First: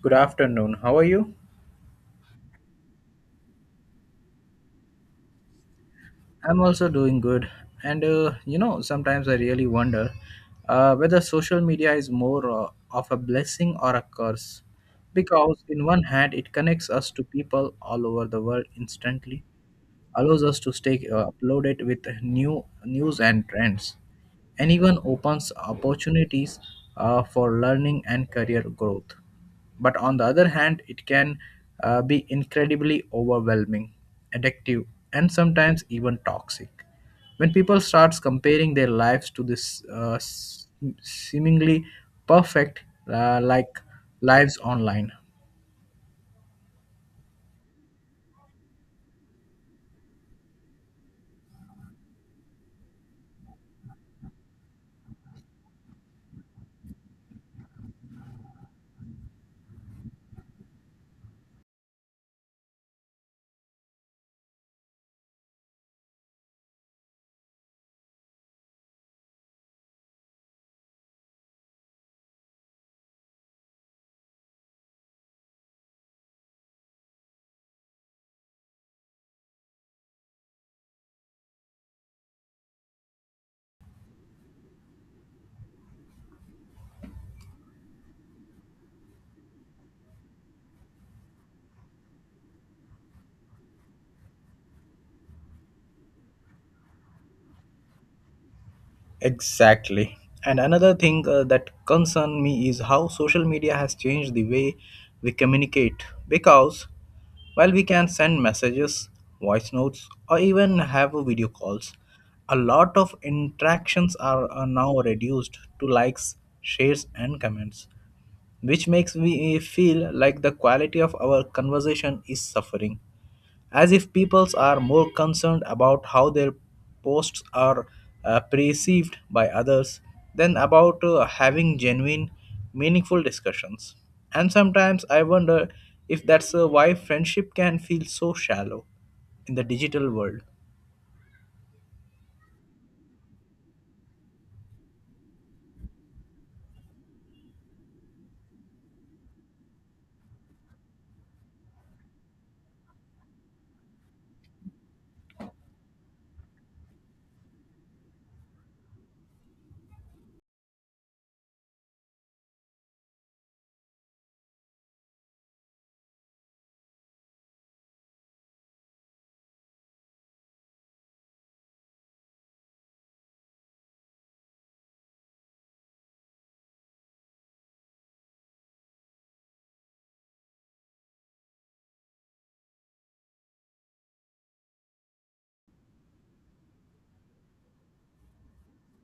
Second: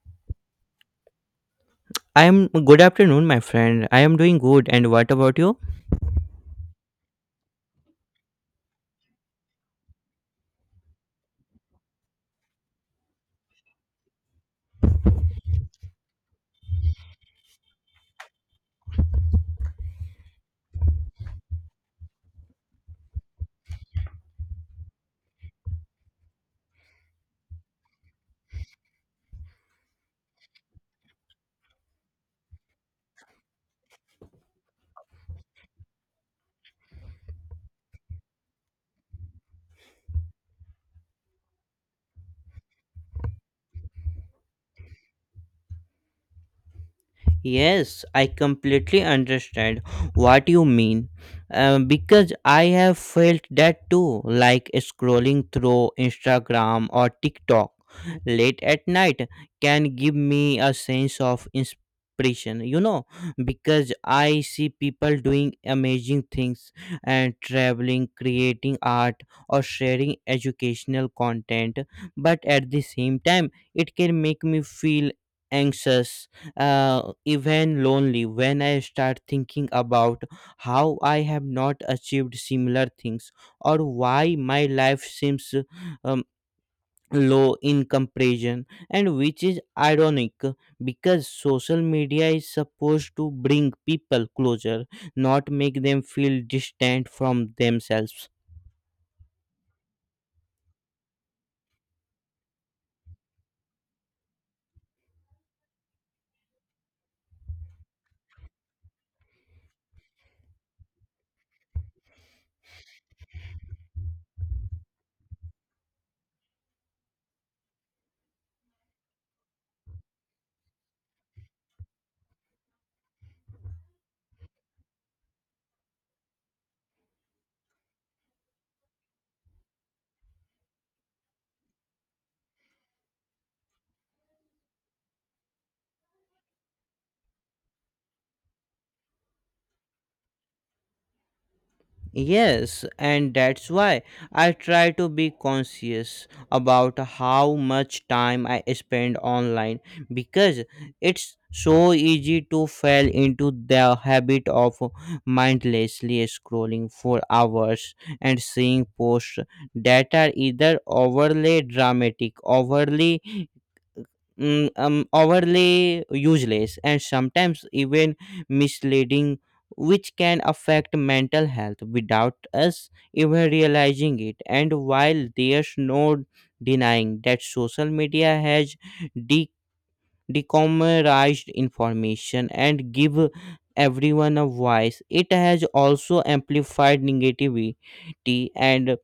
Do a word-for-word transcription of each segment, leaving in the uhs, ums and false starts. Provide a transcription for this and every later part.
Good afternoon. How are you? I am good afternoon, my friend. I am doing good. And what about you? I'm also doing good. And uh, you know, sometimes I really wonder uh, whether social media is more uh, of a blessing or a curse. Because, in one hand, it connects us to people all over the world instantly, allows us to stay uh, uploaded with new news and trends, and even opens opportunities uh, for learning and career growth. But on the other hand, it can uh, be incredibly overwhelming, addictive, and sometimes even toxic. When people starts comparing their lives to this uh, s- seemingly perfect uh, like lives online. Yes, I completely understand what you mean uh, because I have felt that too, like scrolling through Instagram or TikTok late at night can give me a sense of inspiration, you know, because I see people doing amazing things and traveling, creating art, or sharing educational content, but at the same time, it can make me feel anxious, uh, even lonely when I start thinking about how I have not achieved similar things or why my life seems um, low in comparison, and which is ironic because social media is supposed to bring people closer, not make them feel distant from themselves. Exactly. And another thing uh, that concern me is how social media has changed the way we communicate, because while we can send messages, voice notes or even have a video calls, a lot of interactions are, are now reduced to likes, shares and comments, which makes me feel like the quality of our conversation is suffering, as if peoples are more concerned about how their posts are uh, perceived by others than about uh, having genuine, meaningful discussions. And sometimes I wonder if that's uh, why friendship can feel so shallow in the digital world. Yes, and that's why I try to be conscious about how much time I spend online because it's so easy to fall into the habit of mindlessly scrolling for hours and seeing posts that are either overly dramatic, overly mm, um, overly useless, and sometimes even misleading, which can affect mental health without us even realizing it. And while there's no denying that social media has de- decommercized information and give everyone a voice, it has also amplified negativity and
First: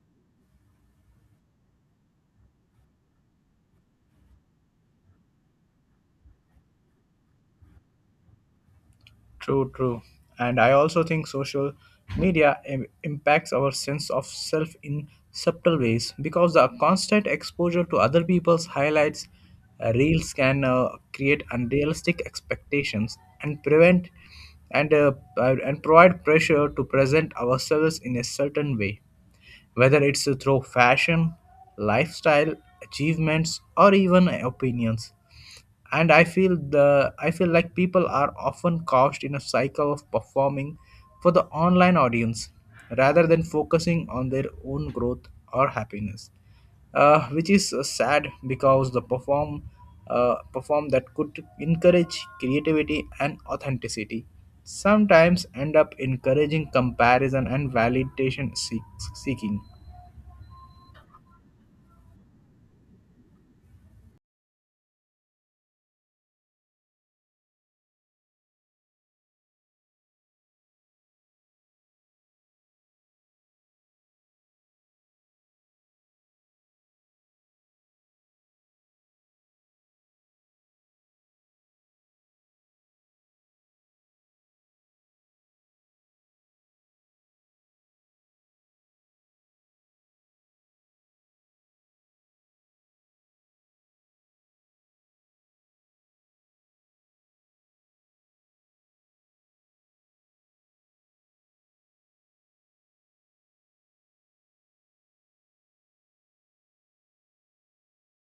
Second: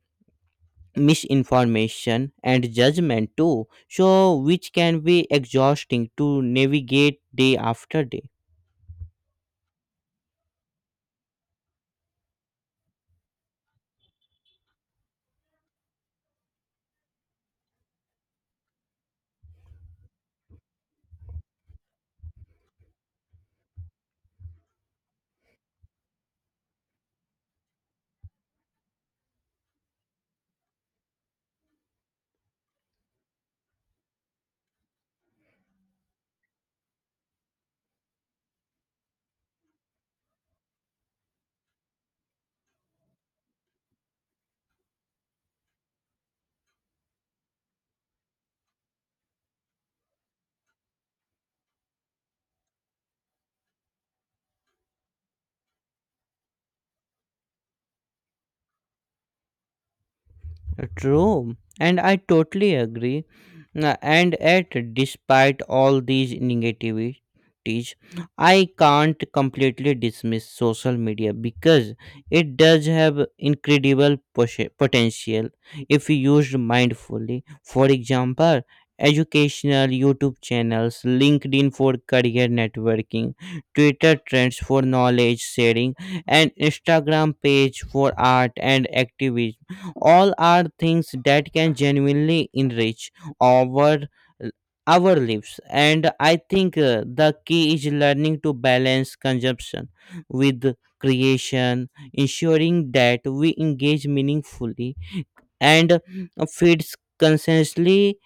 misinformation and judgment too, so which can be exhausting to navigate day after day. True, true. And I also think social media im- impacts our sense of self in subtle ways, because the constant exposure to other people's highlights, uh, reels can uh, create unrealistic expectations and prevent and uh, uh, and provide pressure to present ourselves in a certain way, whether it's through fashion, lifestyle, achievements, or even opinions. And i feel the i feel like people are often caught in a cycle of performing for the online audience rather than focusing on their own growth or happiness, uh, which is uh, sad, because the perform uh, perform that could encourage creativity and authenticity sometimes end up encouraging comparison and validation seek- seeking. True, and I totally agree. Uh, And yet, despite all these negativities, I can't completely dismiss social media because it does have incredible posh- potential if used mindfully. For example, educational YouTube channels, LinkedIn for career networking, Twitter trends for knowledge sharing, and Instagram page for art and activism all are things that can genuinely enrich our our lives. And I think uh, the key is learning to balance consumption with creation, ensuring that we engage meaningfully and uh, feeds consciously,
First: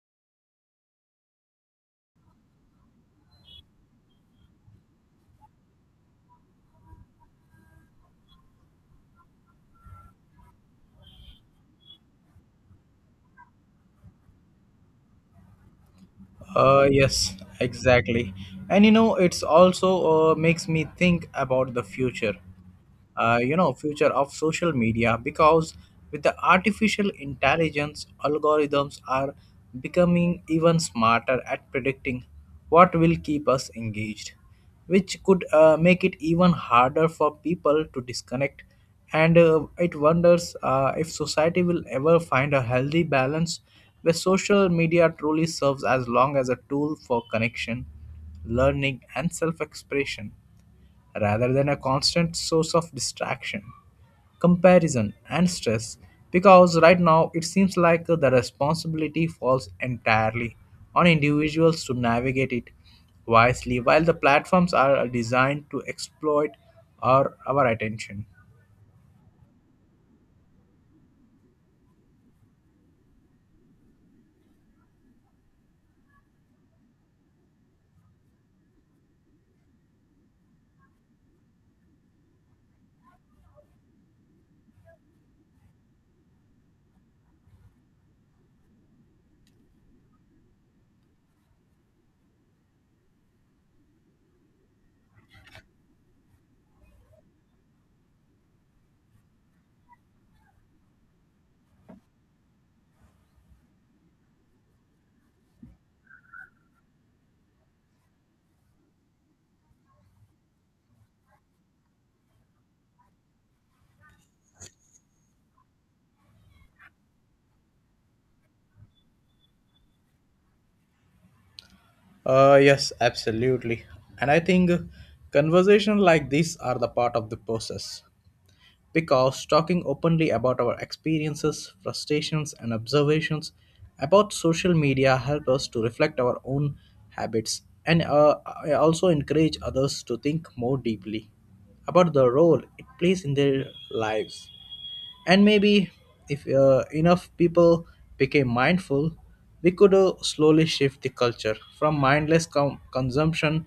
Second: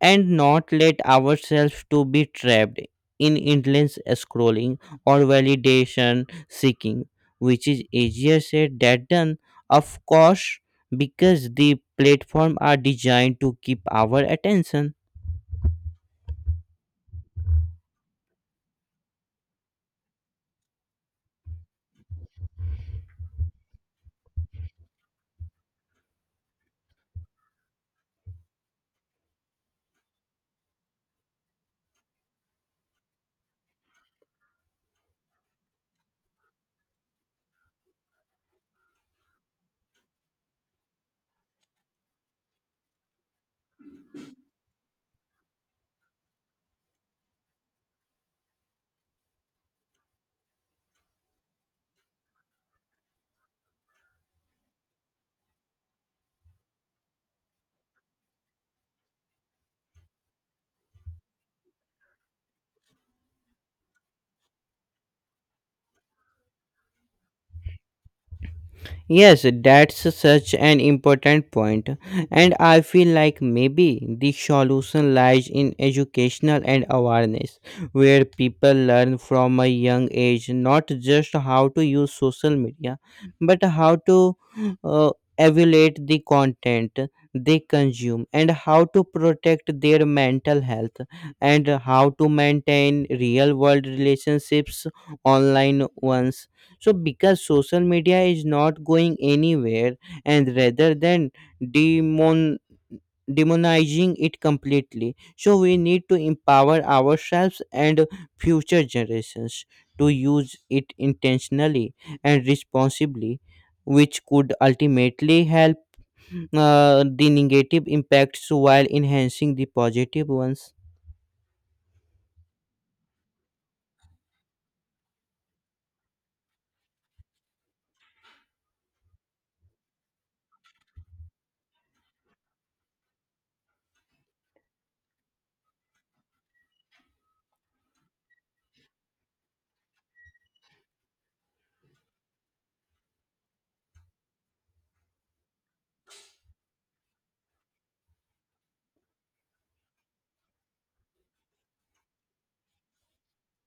and not let ourselves to be trapped in endless scrolling or validation seeking, which is easier said than done, of course, because the platform are designed to keep our attention. Uh, yes, exactly. And you know, it's also uh, makes me think about the future, uh, you know future of social media, because with the artificial intelligence algorithms are becoming even smarter at predicting what will keep us engaged, which could uh, make it even harder for people to disconnect. And uh, it wonders uh, if society will ever find a healthy balance where social media truly serves as long as a tool for connection, learning and self-expression, rather than a constant source of distraction, comparison, and stress. Because right now it seems like the responsibility falls entirely on individuals to navigate it wisely, while the platforms are designed to exploit our, our attention. Yes, that's such an important point, and I feel like maybe the solution lies in educational and awareness, where people learn from a young age not just how to use social media, but how to uh, evaluate the content they consume, and how to protect their mental health, and how to maintain real world relationships online ones. So because social media is not going anywhere, and rather than demon demonizing it completely, so we need to empower ourselves and future generations to use it intentionally and responsibly, which could ultimately help uh, the negative impacts while enhancing the positive ones. Uh, yes, absolutely. And I think conversations like this are the part of the process, because talking openly about our experiences, frustrations, and observations about social media help us to reflect our own habits, and uh, also encourage others to think more deeply about the role it plays in their lives. And maybe if uh, enough people became mindful, we could uh, slowly shift the culture from mindless com- consumption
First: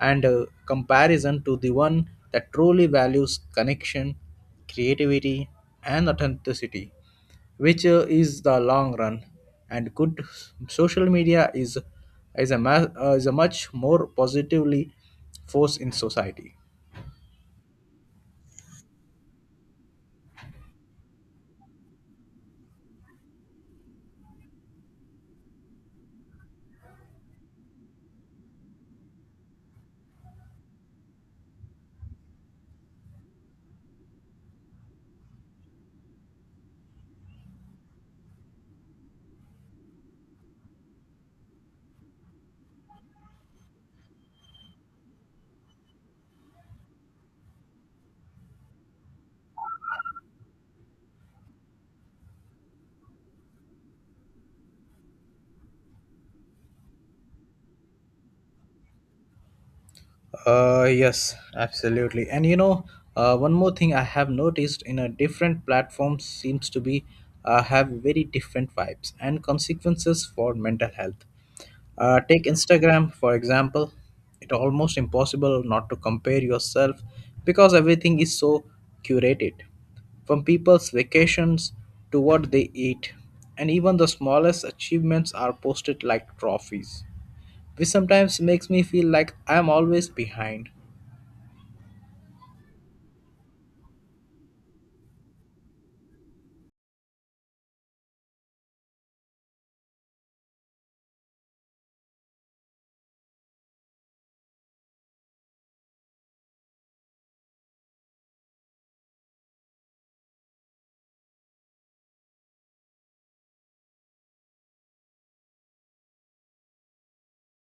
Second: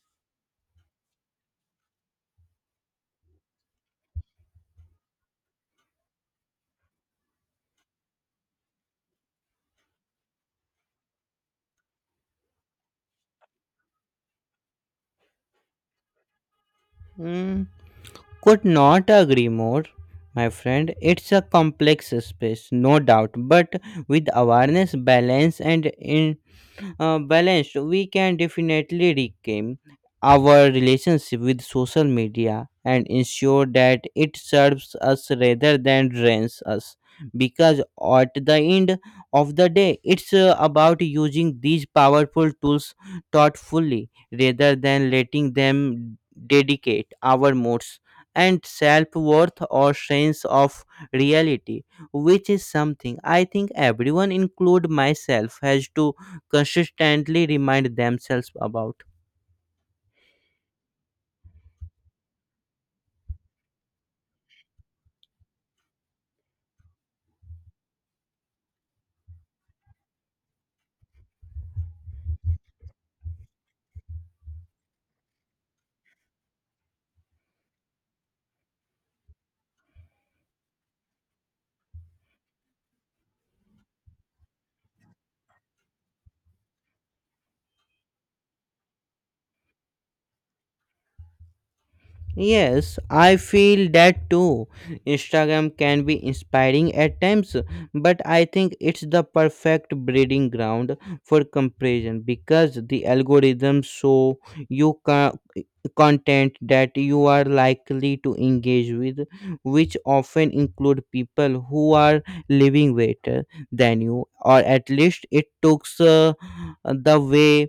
and uh, comparison to the one that truly values connection, creativity, and authenticity, which uh, is the long run. And good social media is is a ma- uh, is a much more positively force in society. Hmm. Could not agree more, my friend. It's a complex space, no doubt, but with awareness, balance, and uh, balanced, we can definitely reclaim our relationship with social media and ensure that it serves us rather than drains us. Because at the end of the day, it's uh, about using these powerful tools thoughtfully rather than letting them dedicate our moods and self worth or sense of reality, which is something I think everyone, include myself, has to consistently remind themselves about. Uh, yes, absolutely. And you know, uh, one more thing I have noticed in a different platform seems to be uh, have very different vibes and consequences for mental health. Uh, take Instagram for example. It's almost impossible not to compare yourself, because everything is so curated, from people's vacations to what they eat, and even the smallest achievements are posted like trophies, which sometimes makes me feel like I'm always behind. Yes, I feel that too. Instagram can be inspiring at times, but I think it's the perfect breeding ground for comparison because the algorithms show you co- content that you are likely to engage with, which often include people who are living better than you, or at least it takes uh, the way.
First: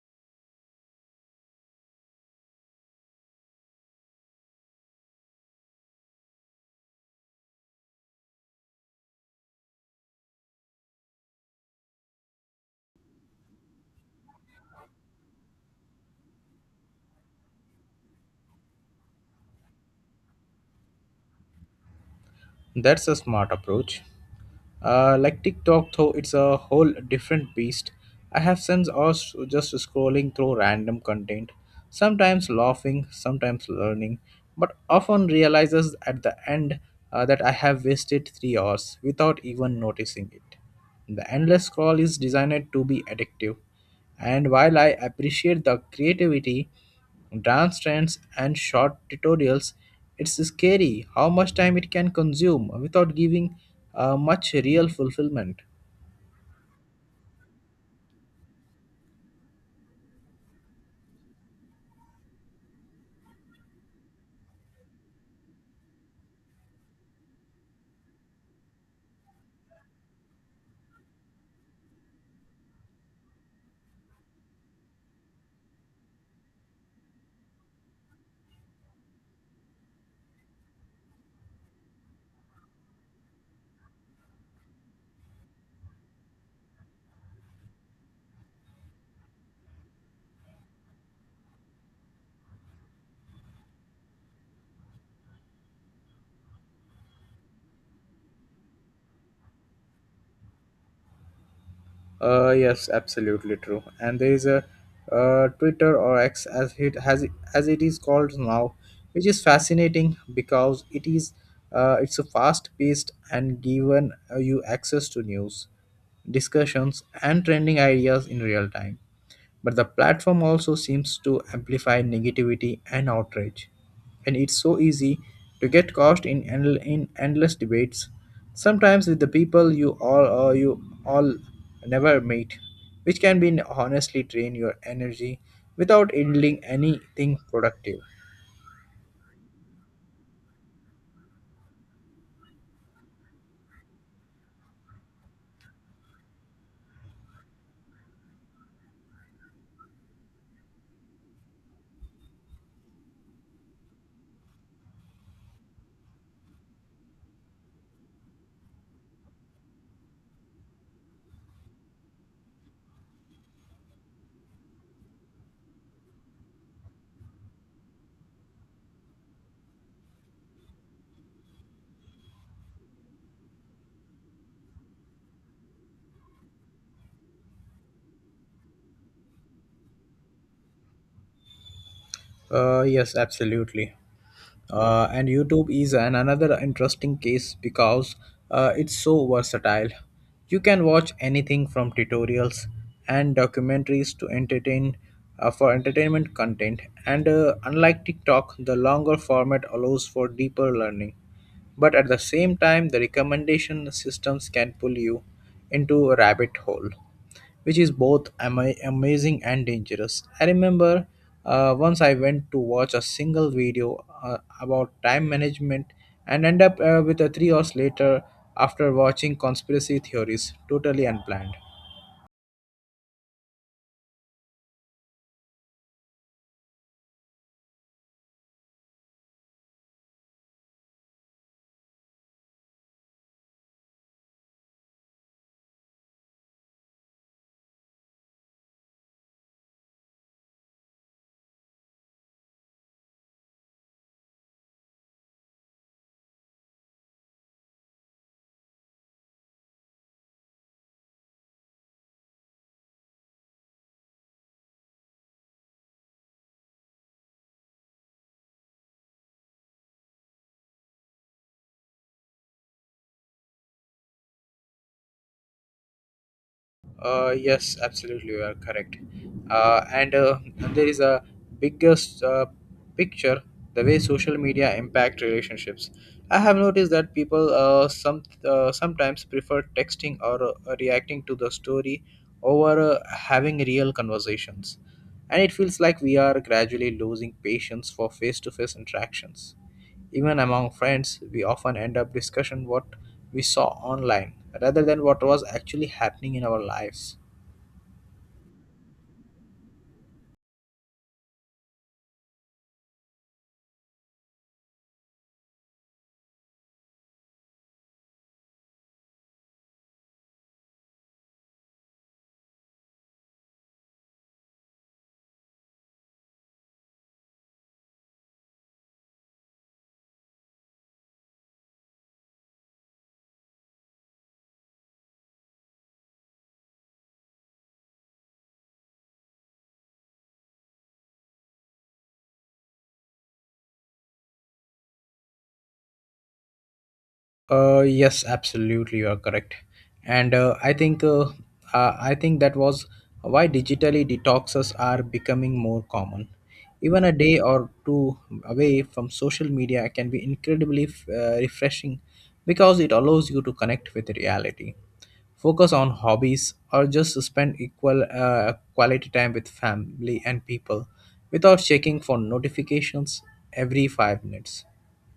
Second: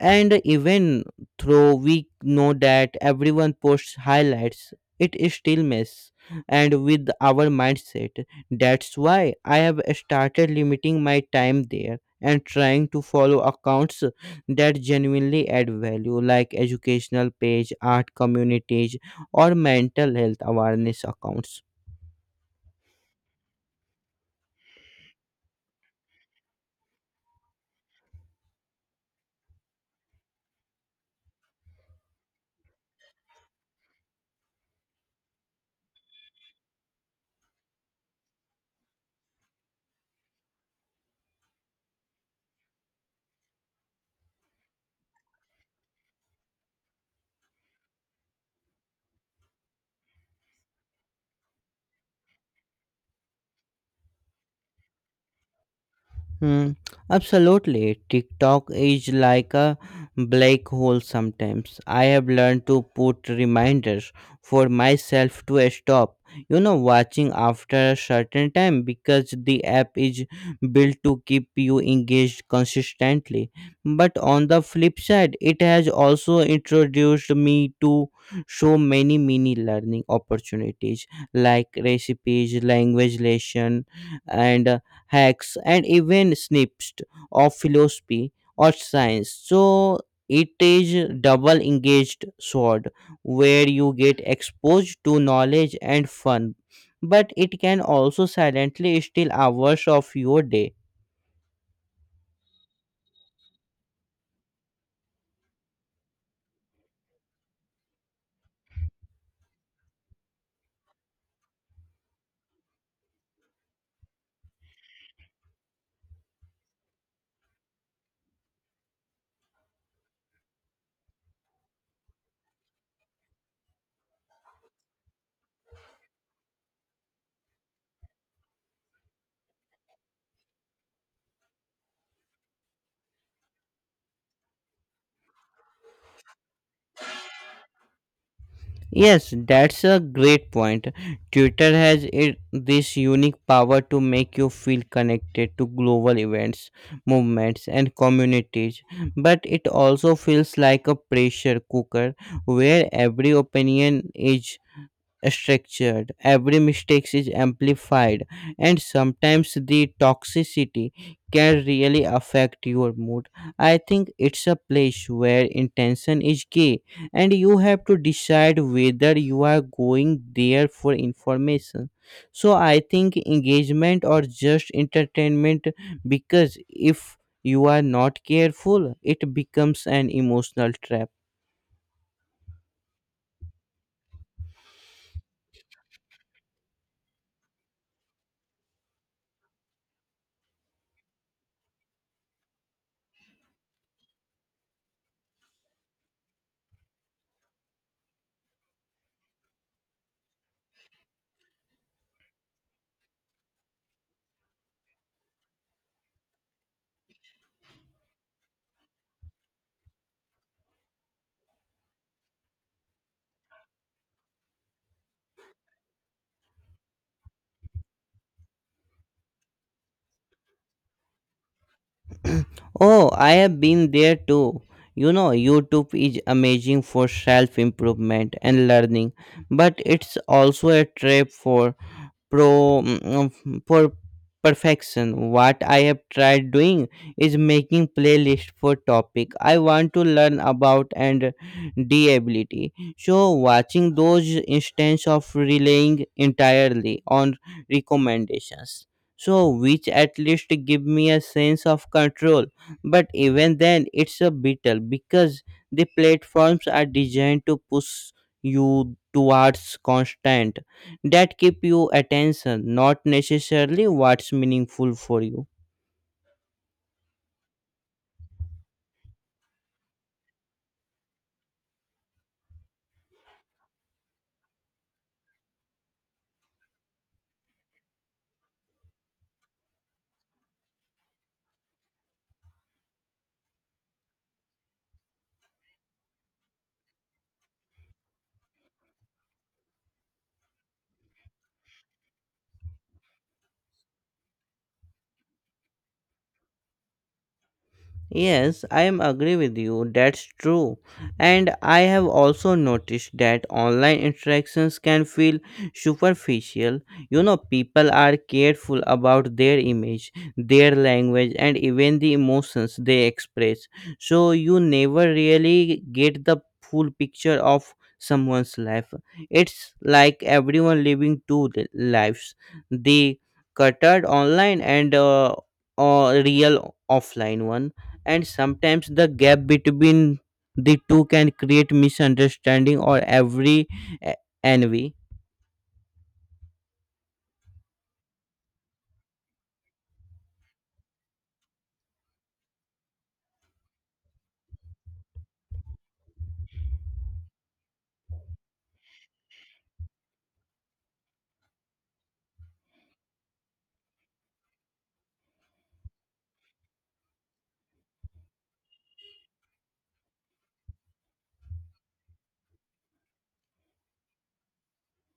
And even though we know that everyone posts highlights, it is still mess and with our mindset. That's why I have started limiting my time there and trying to follow accounts that genuinely add value, like educational page, art communities, or mental health awareness accounts. That's a smart approach. Uh, like TikTok, though, it's a whole different beast. I have since also just scrolling through random content, sometimes laughing, sometimes learning, but often realizes at the end uh, that I have wasted three hours without even noticing it. The endless scroll is designed to be addictive, and while I appreciate the creativity, dance trends, and short tutorials, it's scary how much time it can consume without giving uh, much real fulfillment. Hmm, absolutely. TikTok is like a black hole sometimes. I have learned to put reminders for myself to stop, you know, watching after a certain time because the app is built to keep you engaged consistently. But on the flip side, it has also introduced me to so many mini learning opportunities like recipes, language lesson, and hacks, and even snips of philosophy or science. So it is double engaged sword where you get exposed to knowledge and fun, but it can also silently steal hours of your day. Uh, yes, absolutely true. And there is a uh, Twitter, or X as it has as it is called now, which is fascinating because it is uh, it's a fast-paced, and given uh, you access to news, discussions, and trending ideas in real time. But the platform also seems to amplify negativity and outrage. And it's so easy to get caught in, endl- in endless debates, sometimes with the people you all or you all never meet, which can be honestly drain your energy without yielding anything productive. Yes, that's a great point. Twitter has it, this unique power to make you feel connected to global events, movements, and communities, but it also feels like a pressure cooker where every opinion is structured, every mistake is amplified, and sometimes the toxicity can really affect your mood. I think it's a place where intention is key, and you have to decide whether you are going there for information, so I think engagement or just entertainment, because if you are not careful it becomes an emotional trap. Uh, yes, absolutely. Uh, and YouTube is an another interesting case, because uh, it's so versatile. You can watch anything from tutorials and documentaries to entertain uh, for entertainment content. And uh, unlike TikTok, the longer format allows for deeper learning. But at the same time, the recommendation systems can pull you into a rabbit hole, which is both ama- amazing and dangerous. I remember uh, once I went to watch a single video uh, about time management, and end up uh, with a three hours later, after watching conspiracy theories totally unplanned. Oh, I have been there too. You know, YouTube is amazing for self improvement and learning, but it's also a trap for pro mm, mm, for perfection. What I have tried doing is making playlist for topic I want to learn about and d ability, so watching those instance of relying entirely on recommendations, so which at least give me a sense of control. But even then it's a battle because the platforms are designed to push you towards constant that keep you attention, not necessarily what's meaningful for you. Uh, yes, absolutely, you are correct. Uh, and uh, There is a biggest uh, picture, the way social media impact relationships. I have noticed that people uh, some uh, sometimes prefer texting or uh, reacting to the story over uh, having real conversations, and it feels like we are gradually losing patience for face-to-face interactions. Even among friends, we often end up discussing what we saw online rather than what was actually happening in our lives. Yes, I am agree with you. That's true. And I have also noticed that online interactions can feel superficial. You know, people are careful about their image, their language, and even the emotions they express. So you never really get the full picture of someone's life. It's like everyone living two li- lives. The cluttered online and uh, uh, real offline one, and sometimes the gap between the two can create misunderstanding or every eh, envy. Uh, yes, absolutely, you are correct. And uh, I think uh, uh, I think that was why digitally detoxes are becoming more common. Even a day or two away from social media can be incredibly uh, refreshing, because it allows you to connect with reality, focus on hobbies, or just spend equal uh, quality time with family and people without checking for notifications every five minutes.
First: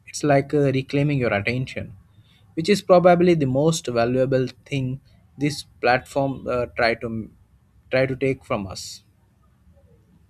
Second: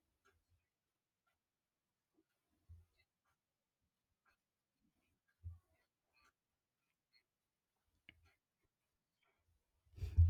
It's like uh, reclaiming your attention, which is probably the most valuable thing this platform uh, try to try to take from us.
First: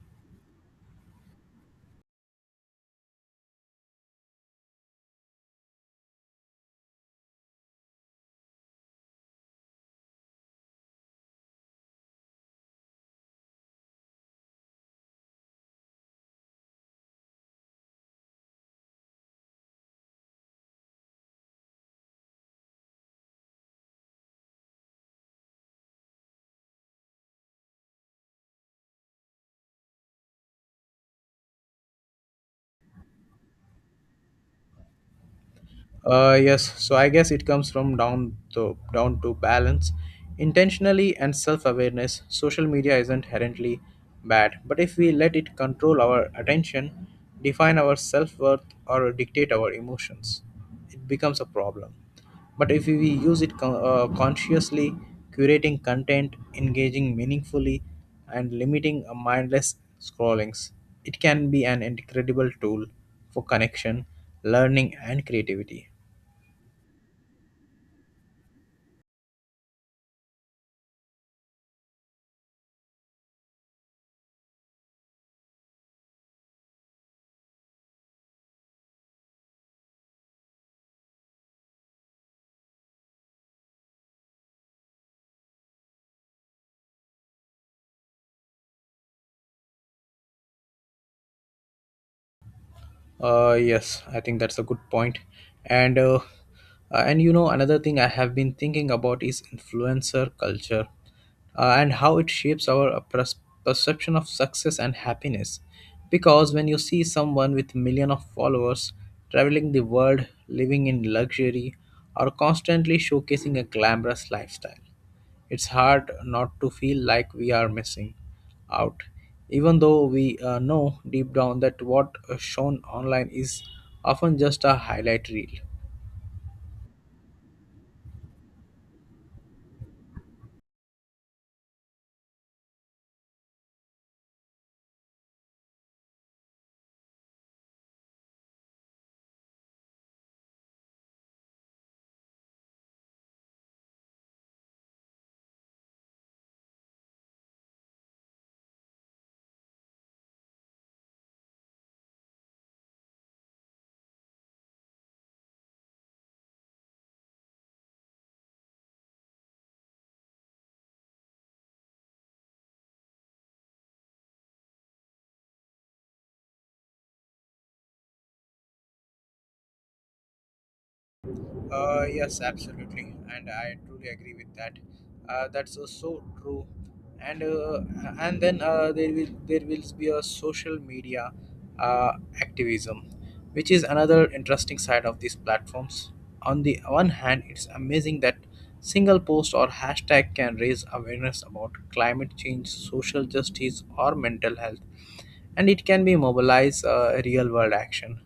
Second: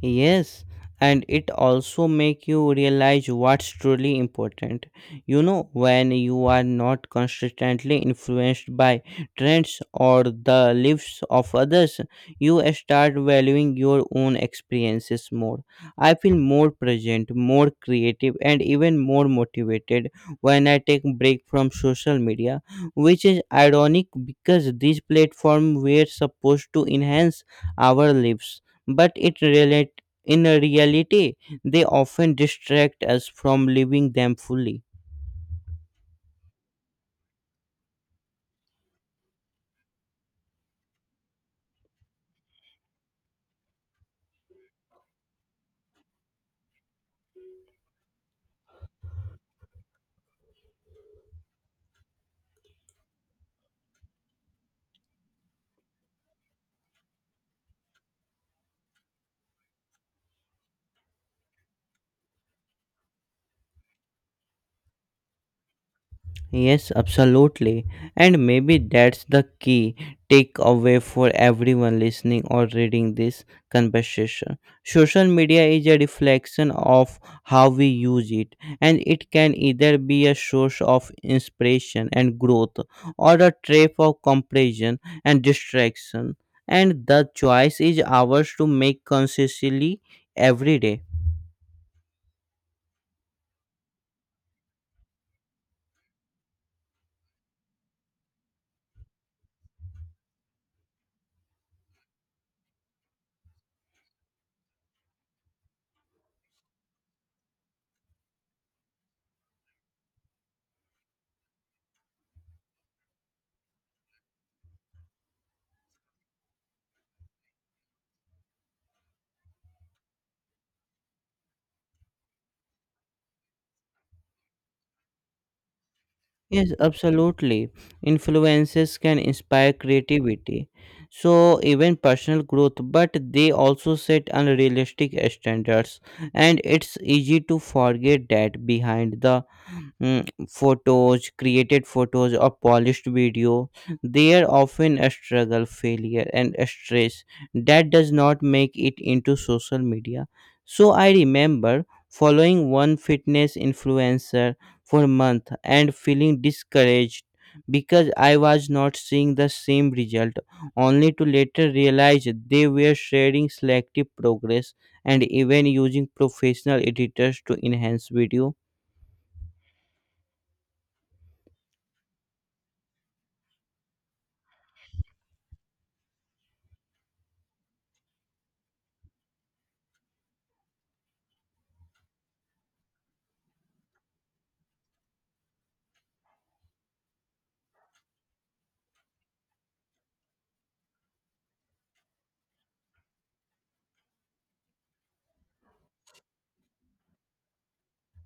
Yes, and it also make you realize what's truly important. You know, when you are not constantly influenced by trends or the lives of others, you start valuing your own experiences more. I feel more present, more creative, and even more motivated when I take break from social media, which is ironic because these platforms were supposed to enhance our lives, but it relate in reality they often distract us from living them fully. Uh, yes, so I guess it comes from down to down to balance, intentionally and self-awareness. Social media isn't inherently bad, but if we let it control our attention, define our self-worth, or dictate our emotions, it becomes a problem. But if we use it con- uh, consciously, curating content, engaging meaningfully, and limiting a mindless scrollings, it can be an incredible tool for connection, learning, and creativity. Yes, absolutely. And maybe that's the key takeaway for everyone listening or reading this conversation. Social media is a reflection of how we use it, and it can either be a source of inspiration and growth or a trap of comparison and distraction. And the choice is ours to make consciously every day. Uh, yes, I think that's a good point. And uh, uh, and you know, another thing I have been thinking about is influencer culture, uh, and how it shapes our uh, pers- perception of success and happiness. Because when you see someone with million of followers traveling the world, living in luxury, or constantly showcasing a glamorous lifestyle, it's hard not to feel like we are missing out, even though we uh, know deep down that what uh, shown online is often just a highlight reel. Yes, absolutely. Influences can inspire creativity, so even personal growth, but they also set unrealistic standards, and it's easy to forget that behind the mm, photos, created photos, or polished video, there often a struggle, failure, and a stress that does not make it into social media. So I remember following one fitness influencer for months and feeling discouraged because I was not seeing the same result, only to later realize they were sharing selective progress and even using professional editors to enhance video. Uh, yes, absolutely, and I truly agree with that. Uh, that's uh, so true. And uh, and then uh, there will there will be a social media uh, activism, which is another interesting side of these platforms. On the one hand, it's amazing that single post or hashtag can raise awareness about climate change, social justice, or mental health, and it can be mobilize uh, real world action.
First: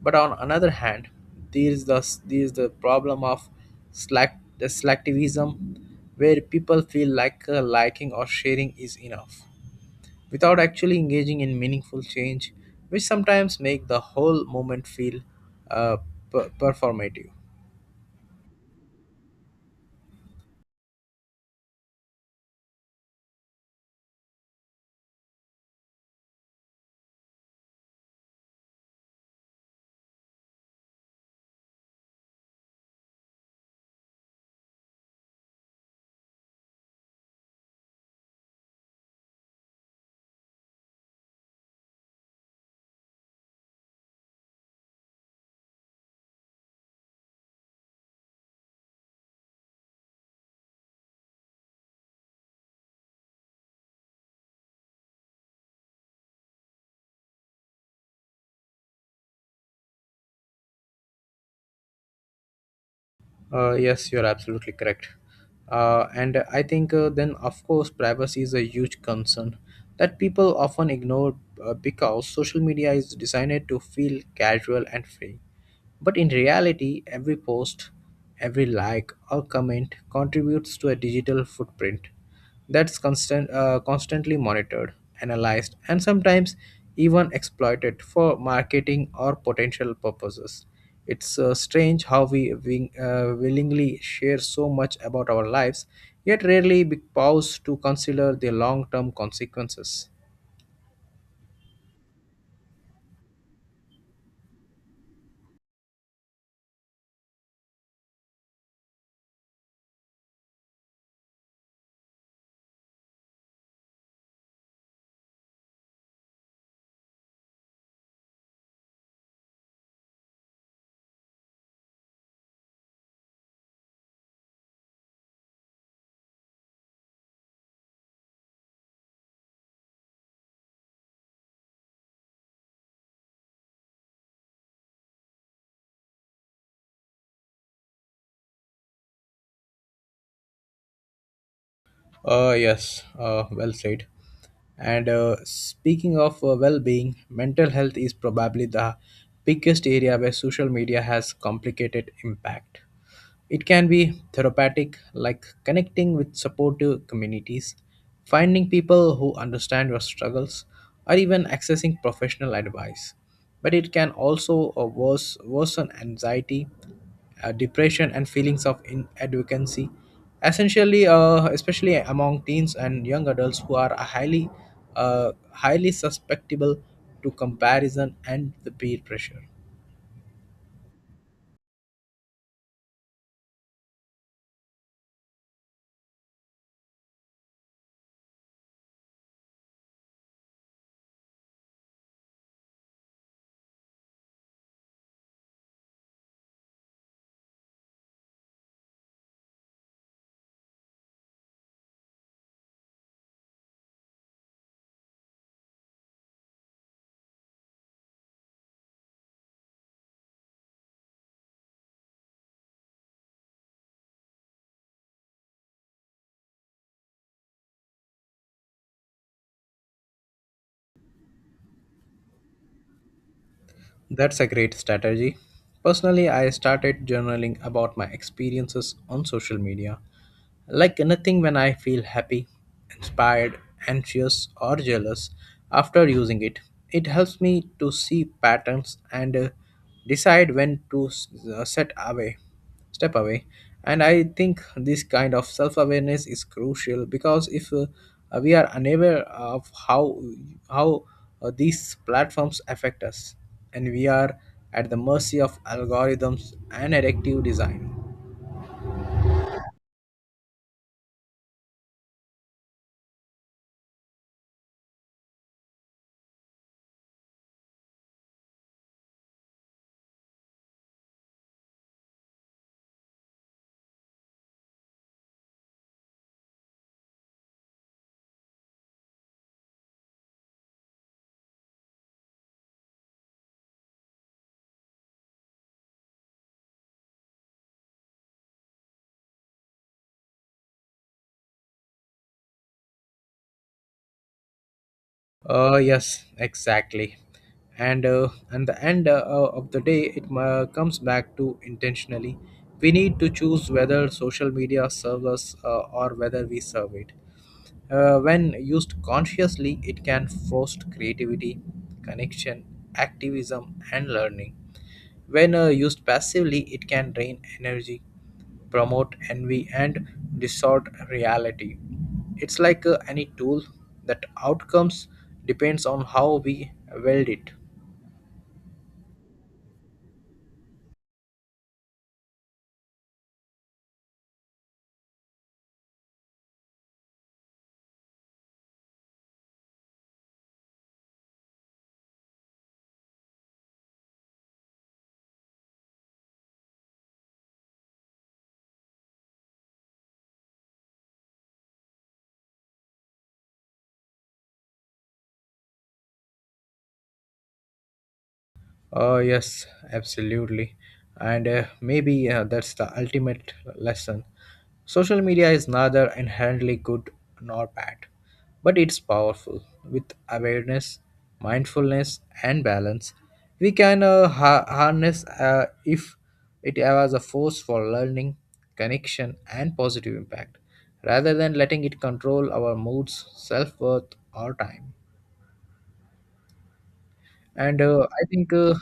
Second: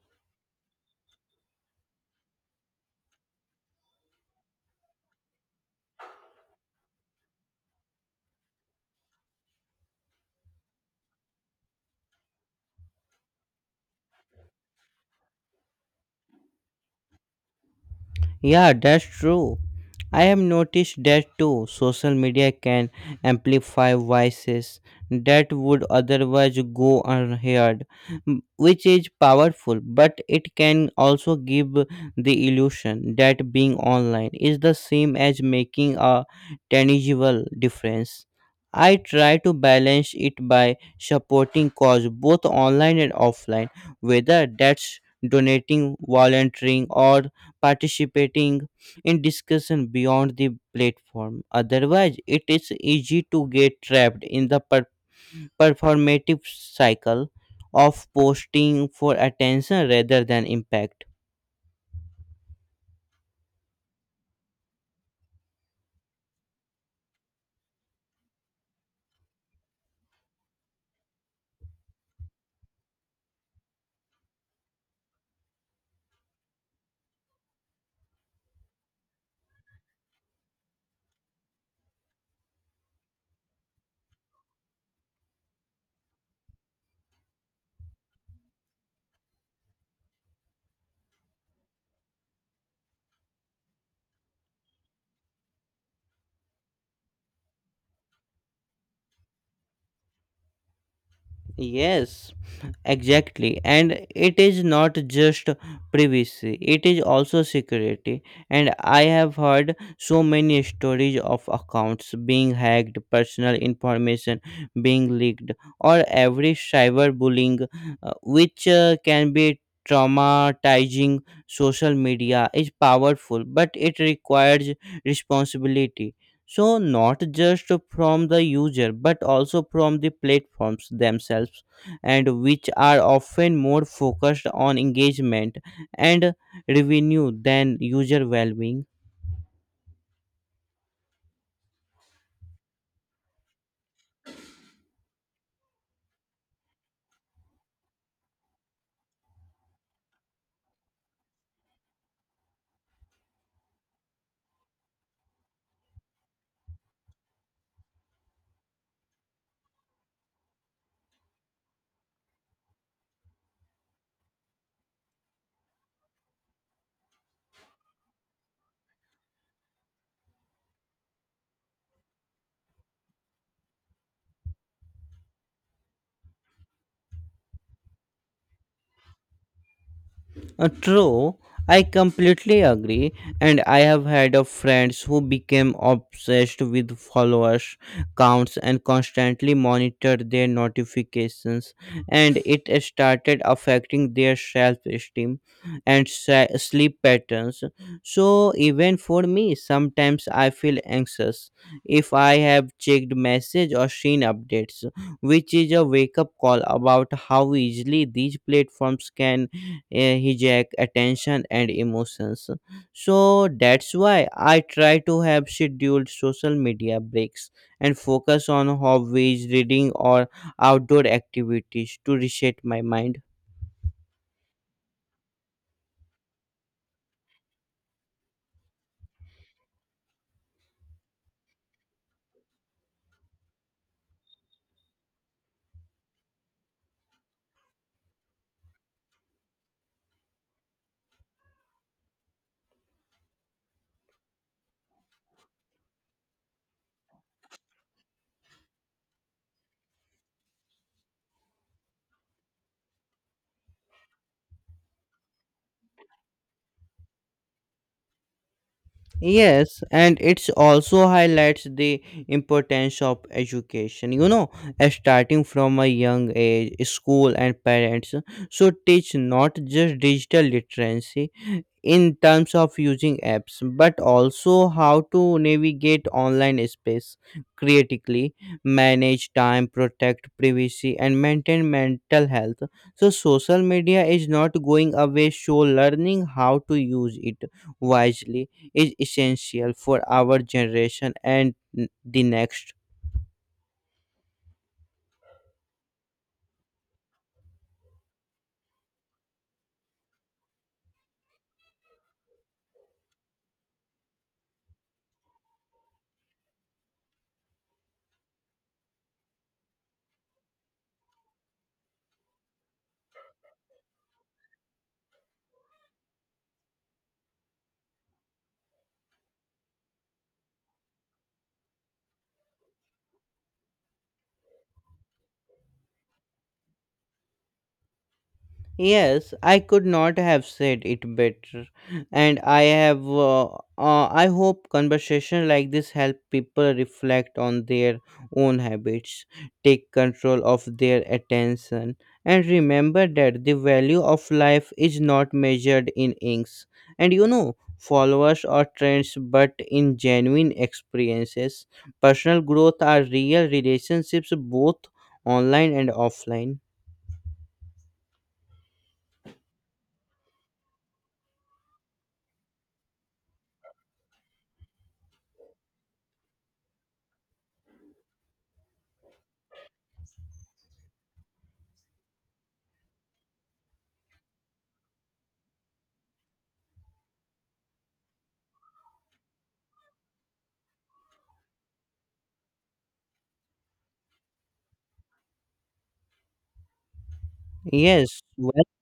But on another hand, there is the there is the problem of slack the selectivism, where people feel like uh, liking or sharing is enough, without actually engaging in meaningful change, which sometimes make the whole moment feel uh, per- performative. Yeah, that's true. I have noticed that too. Social media can amplify voices that would otherwise go unheard, m- which is powerful, but it can also give the illusion that being online is the same as making a tangible difference. I try to balance it by supporting cause both online and offline, whether that's donating, volunteering, or participating in discussion beyond the platform. Otherwise, it is easy to get trapped in the per- performative cycle of posting for attention rather than impact. Uh, yes, you're absolutely correct. Uh, and I think uh, Then, of course, privacy is a huge concern that people often ignore, uh, because social media is designed to feel casual and free. But in reality, every post, every like or comment contributes to a digital footprint that's constant, uh, constantly monitored, analyzed, and sometimes even exploited for marketing or potential purposes. It's uh, strange how we wing, uh, willingly share so much about our lives, yet rarely be- pause to consider the long term consequences. Yes, exactly. And it is not just privacy, it is also security. And I have heard so many stories of accounts being hacked, personal information being leaked, or every cyberbullying, uh, which uh, can be traumatizing. Social media is powerful, but it requires responsibility, so not just from the user but also from the platforms themselves, and which are often more focused on engagement and revenue than user well-being. Uh, yes, uh, well said. And uh, speaking of uh, well being, mental health is probably the biggest area where social media has complicated impact. It can be therapeutic, like connecting with supportive communities, finding people who understand your struggles, or even accessing professional advice. But it can also uh, worse, worsen anxiety, uh, depression, and feelings of inadequacy, essentially, uh, especially among teens and young adults who are highly, uh, highly susceptible to comparison and the peer pressure. Uh, true, I completely agree, and I have had of friends who became obsessed with followers counts and constantly monitored their notifications, and it started affecting their self-esteem and se- sleep patterns. So even for me, sometimes I feel anxious if I have checked message or seen updates, which is a wake-up call about how easily these platforms can uh, hijack attention and emotions. So that's why I try to have scheduled social media breaks and focus on hobbies, reading, or outdoor activities to reset my mind. That's a great strategy. Personally, I started journaling about my experiences on social media. Like nothing when I feel happy, inspired, anxious, or jealous after using it. It helps me to see patterns and uh, decide when to s- uh, set away step away. And I think this kind of self awareness is crucial because if uh, we are unaware of how how uh, these platforms affect us, and we are at the mercy of algorithms and addictive design. Yes, and it's also highlights the importance of education. You know, uh, starting from a young age, school and parents should teach not just digital literacy in terms of using apps, but also how to navigate online space critically, manage time, protect privacy, and maintain mental health. So, social media is not going away, so learning how to use it wisely is essential for our generation and n- the next. Uh, yes, exactly. And uh, and the end uh, of the day, it uh, comes back to intentionally. We need to choose whether social media serves us, uh, or whether we serve it. Uh, when used consciously, it can foster creativity, connection, activism, and learning. When uh, used passively, it can drain energy, promote envy, and distort reality. It's like uh, any tool that outcomes depends on how we wield it. Yes, I could not have said it better, and I have. Uh, uh, I hope conversation like this help people reflect on their own habits, take control of their attention, and remember that the value of life is not measured in inks, and you know followers or trends, but in genuine experiences. Personal growth are real relationships, both online and offline. Oh, yes, absolutely. And uh, maybe uh, that's the ultimate lesson. Social media is neither inherently good nor bad, but it's powerful. With awareness, mindfulness, and balance, we can uh, ha- harness uh, if it was a force for learning, connection, and positive impact, rather than letting it control our moods, self worth, or time. And uh, Yes, I think well. uh,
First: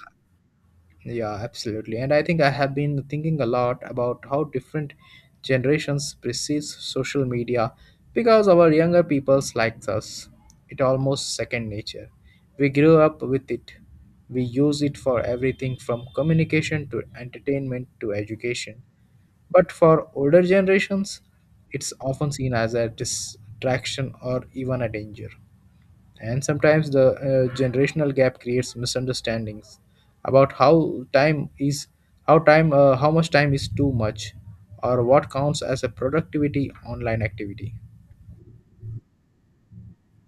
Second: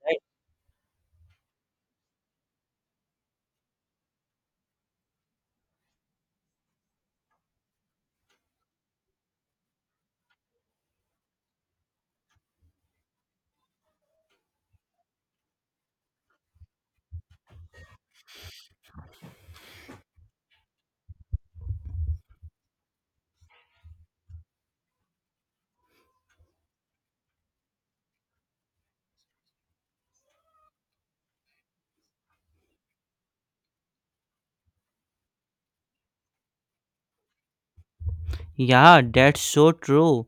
Yeah, absolutely. And I think I have been thinking a lot about how different generations perceive social media because our younger peoples like us. It almost second nature. We grew up with it. We use it for everything from communication to entertainment to education. But for older generations, it's often seen as a distraction or even a danger, and sometimes the uh, generational gap creates misunderstandings about how time is how time uh, how much time is too much, or what counts as a productivity online activity. Yeah, that's so true.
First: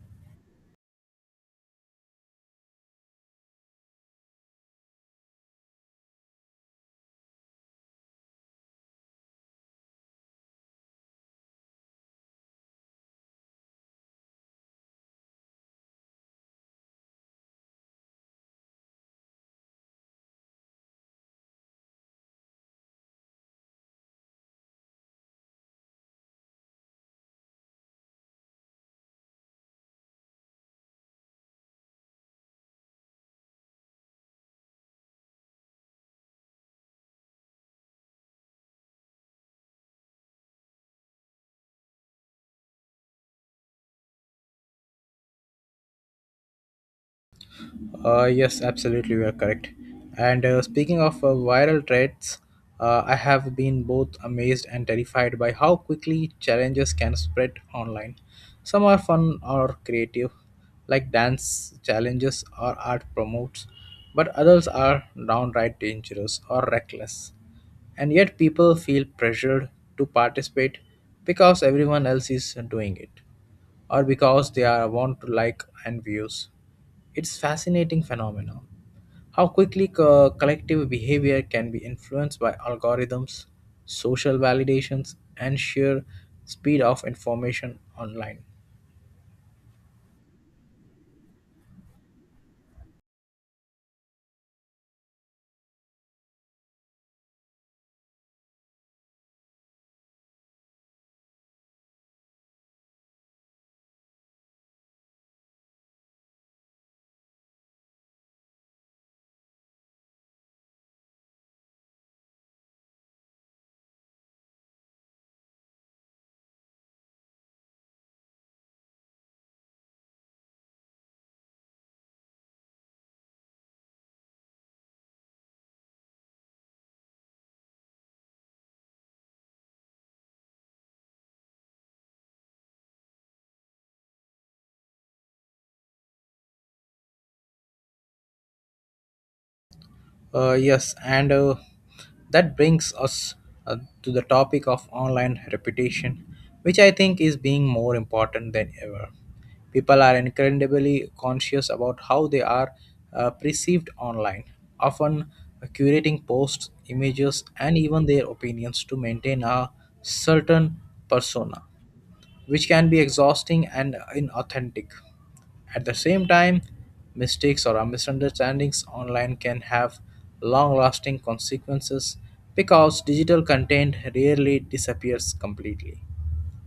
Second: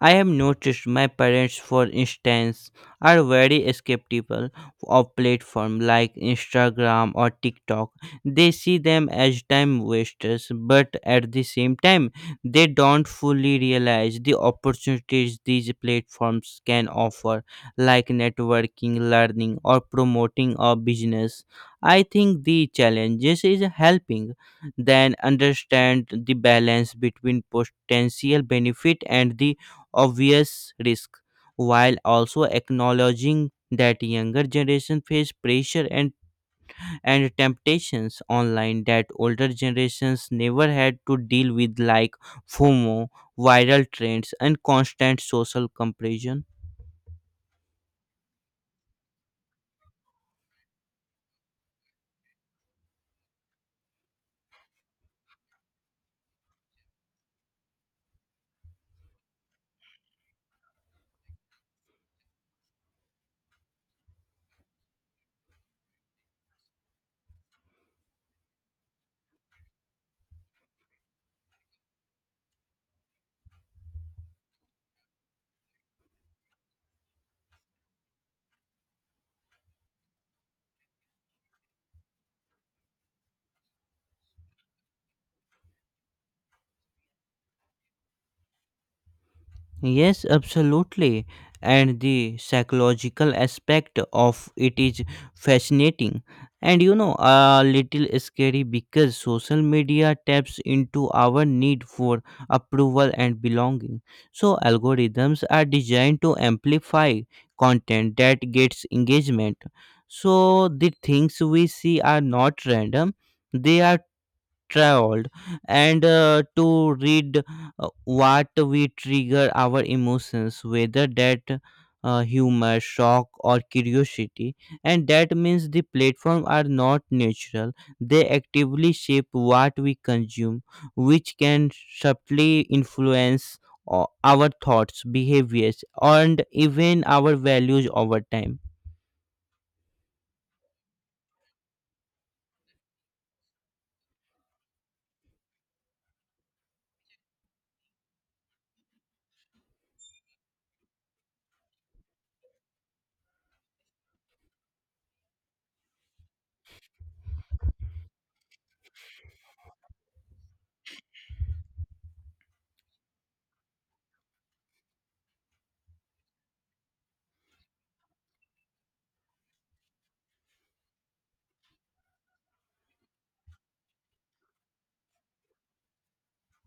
I have noticed my parents, for instance, are very skeptical of platforms like Instagram or TikTok. They see them as time wasters, but at the same time, they don't fully realize the opportunities these platforms can offer, like networking, learning, or promoting a business. I think the challenges is helping then understand the balance between potential benefit and the obvious risk, while also acknowledging that younger generation face pressure and and temptations online that older generations never had to deal with, like fomo, viral trends, and constant social comparison. Uh, yes, absolutely, you are correct. And uh, speaking of uh, viral threats, uh, I have been both amazed and terrified by how quickly challenges can spread online. Some are fun or creative, like dance challenges or art promotes, but others are downright dangerous or reckless. And yet, people feel pressured to participate because everyone else is doing it, or because they are want to like and views. It's fascinating phenomenon how quickly co- collective behavior can be influenced by algorithms, social validations, and sheer speed of information online. Yes, absolutely. And the psychological aspect of it is fascinating, and you know a little scary because social media taps into our need for approval and belonging. So, algorithms are designed to amplify content that gets engagement. So, the things we see are not random, they are traveled and uh, to read uh, what we trigger our emotions, whether that uh, humor, shock, or curiosity. And that means the platform are not natural, they actively shape what we consume, which can subtly influence o- our thoughts, behaviors, and even our values over time. Uh, yes, and uh, that brings us uh, to the topic of online reputation, which I think is being more important than ever. People are incredibly conscious about how they are uh, perceived online, often uh, curating posts, images, and even their opinions to maintain a certain persona, which can be exhausting and inauthentic. At the same time, mistakes or misunderstandings online can have long lasting consequences because digital content rarely disappears completely,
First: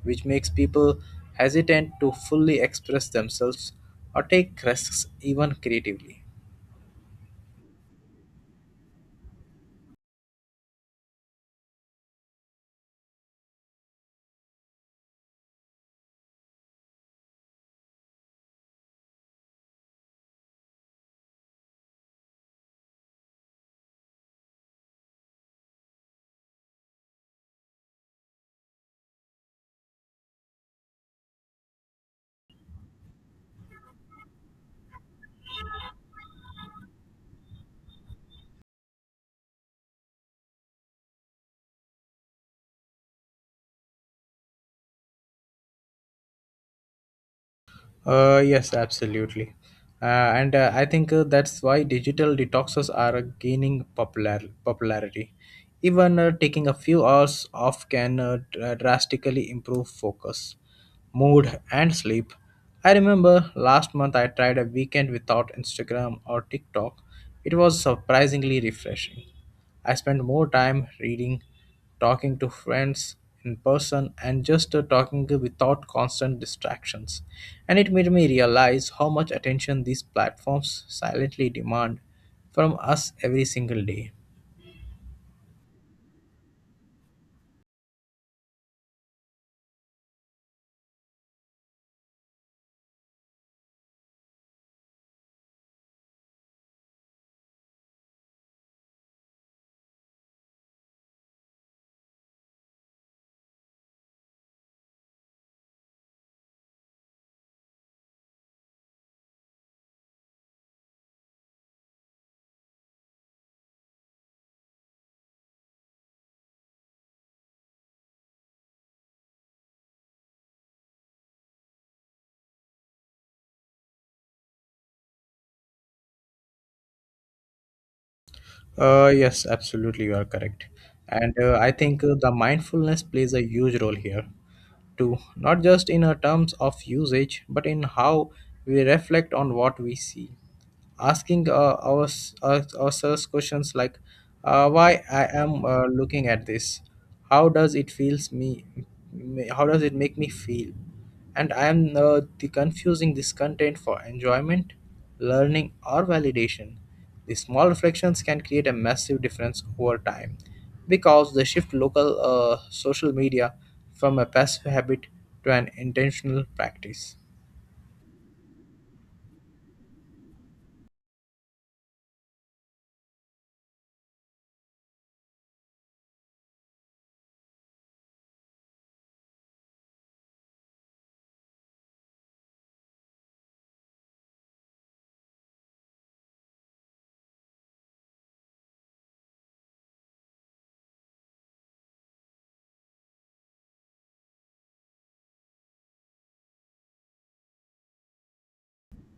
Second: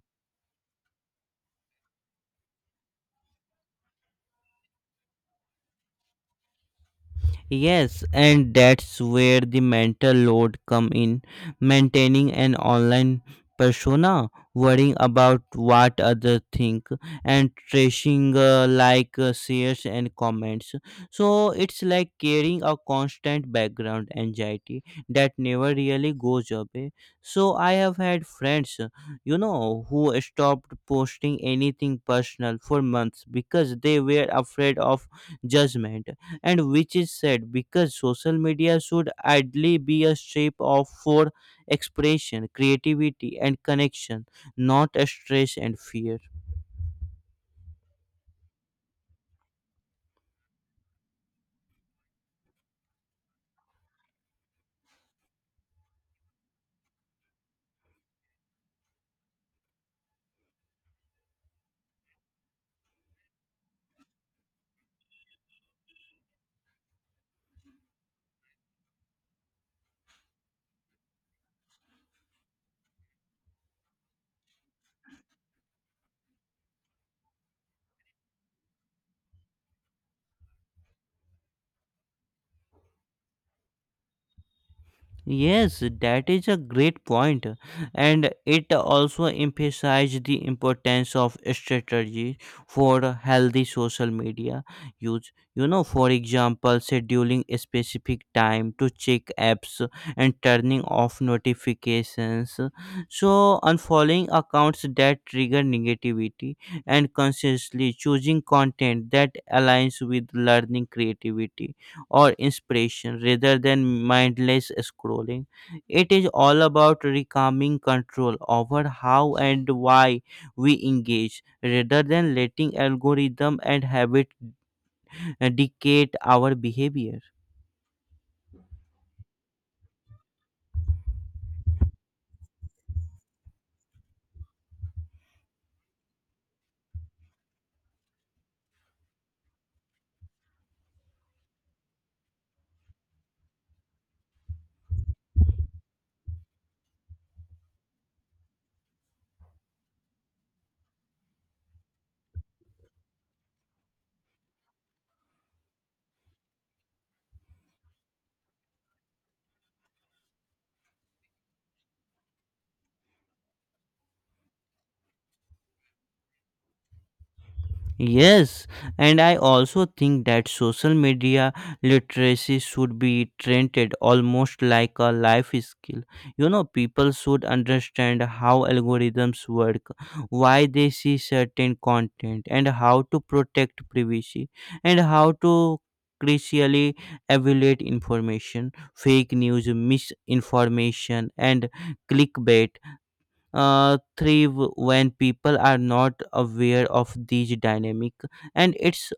which makes people hesitant to fully express themselves or take risks even creatively. Yes, and that's where the mental load come in. Maintaining an online persona, worrying about what others think, and trashing uh, like uh, shares and comments. So it's like carrying a constant background anxiety that never really goes away. So I have had friends, uh, you know, who stopped posting anything personal for months because they were afraid of judgment, and which is sad because social media should ideally be a shape of for expression, creativity, and connection, not a stress and fear. Uh, yes, absolutely. Uh, and uh, I think uh, that's why digital detoxes are gaining popular popularity. Even uh, taking a few hours off can uh, dr- drastically improve focus, mood, and sleep. I remember last month I tried a weekend without Instagram or TikTok. It was surprisingly refreshing. I spent more time reading, talking to friends in person, and just uh, talking without constant distractions. And it made me realize how much attention these platforms silently demand from us every single day. Yes, that is a great point, and it also emphasized the importance of strategy for healthy social media use. You know, for example, scheduling a specific time to check apps and turning off notifications. So, unfollowing accounts that trigger negativity and consciously choosing content that aligns with learning, creativity, or inspiration rather than mindless scrolling. It is all about reclaiming control over how and why we engage rather than letting algorithm and habit uh, dictate our behavior. Uh, yes, absolutely, you are correct. And uh, I think uh, the mindfulness plays a huge role here too, not just in uh, terms of usage, but in how we reflect on what we see. Asking uh, ours, our, uh, ourselves questions like uh, why I am uh, looking at this, how does it feels me me- how does it make me feel, and I am uh, the confusing this content for enjoyment, learning, or validation. These small reflections can create a massive difference over time because they shift local uh, social media from a passive habit to an intentional practice. Yes, and I also think that social media literacy should be treated almost like a life skill. You know, people should understand how algorithms work, why they see certain content, and how to protect privacy, and how to crucially evaluate information, fake news, misinformation, and clickbait uh, thrive when people are not aware of these dynamic, and it's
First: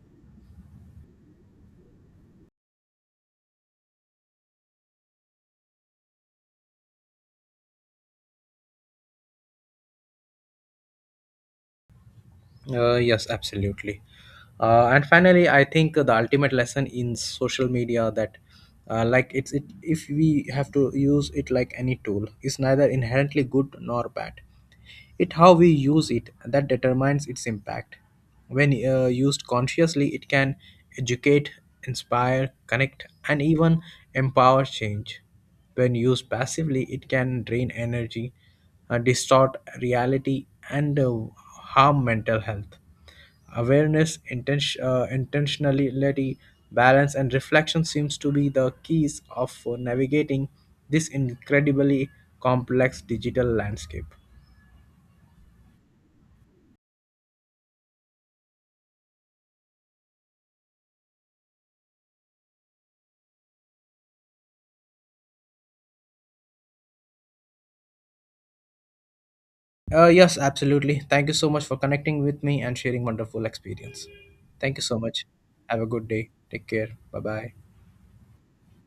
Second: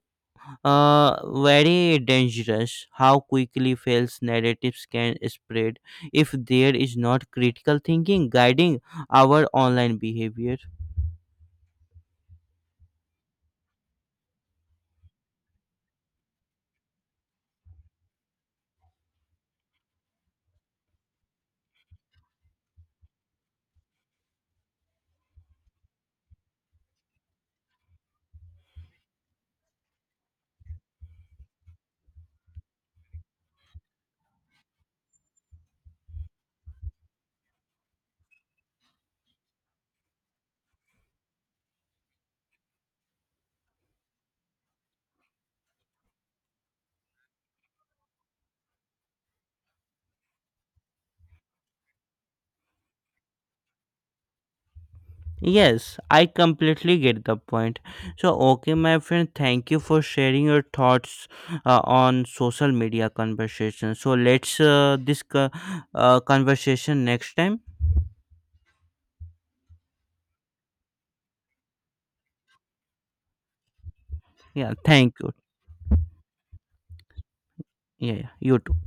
uh, very dangerous how quickly false narratives can spread if there is not critical thinking guiding our online behavior. Uh, yes, absolutely. Uh, and finally, I think the ultimate lesson in social media that, uh, like, it's it if we have to use it like any tool, is neither inherently good nor bad. It how we use it that determines its impact. When uh, used consciously, it can educate, inspire, connect, and even empower change. When used passively, it can drain energy, uh, distort reality, and uh, harm mental health. Awareness, intention, uh, intentionality, balance, and reflection seems to be the keys of uh, navigating this incredibly complex digital landscape. Yes, I completely get the point. So okay, my friend, thank you for sharing your thoughts uh, on social media conversation. So let's uh, this co- uh, conversation next time. Uh, yes, absolutely. Thank you so much for connecting with me and sharing wonderful experience. Yeah, Thank you so thank much. you. Have a good day. Take care. Bye bye. Yeah, yeah. You too.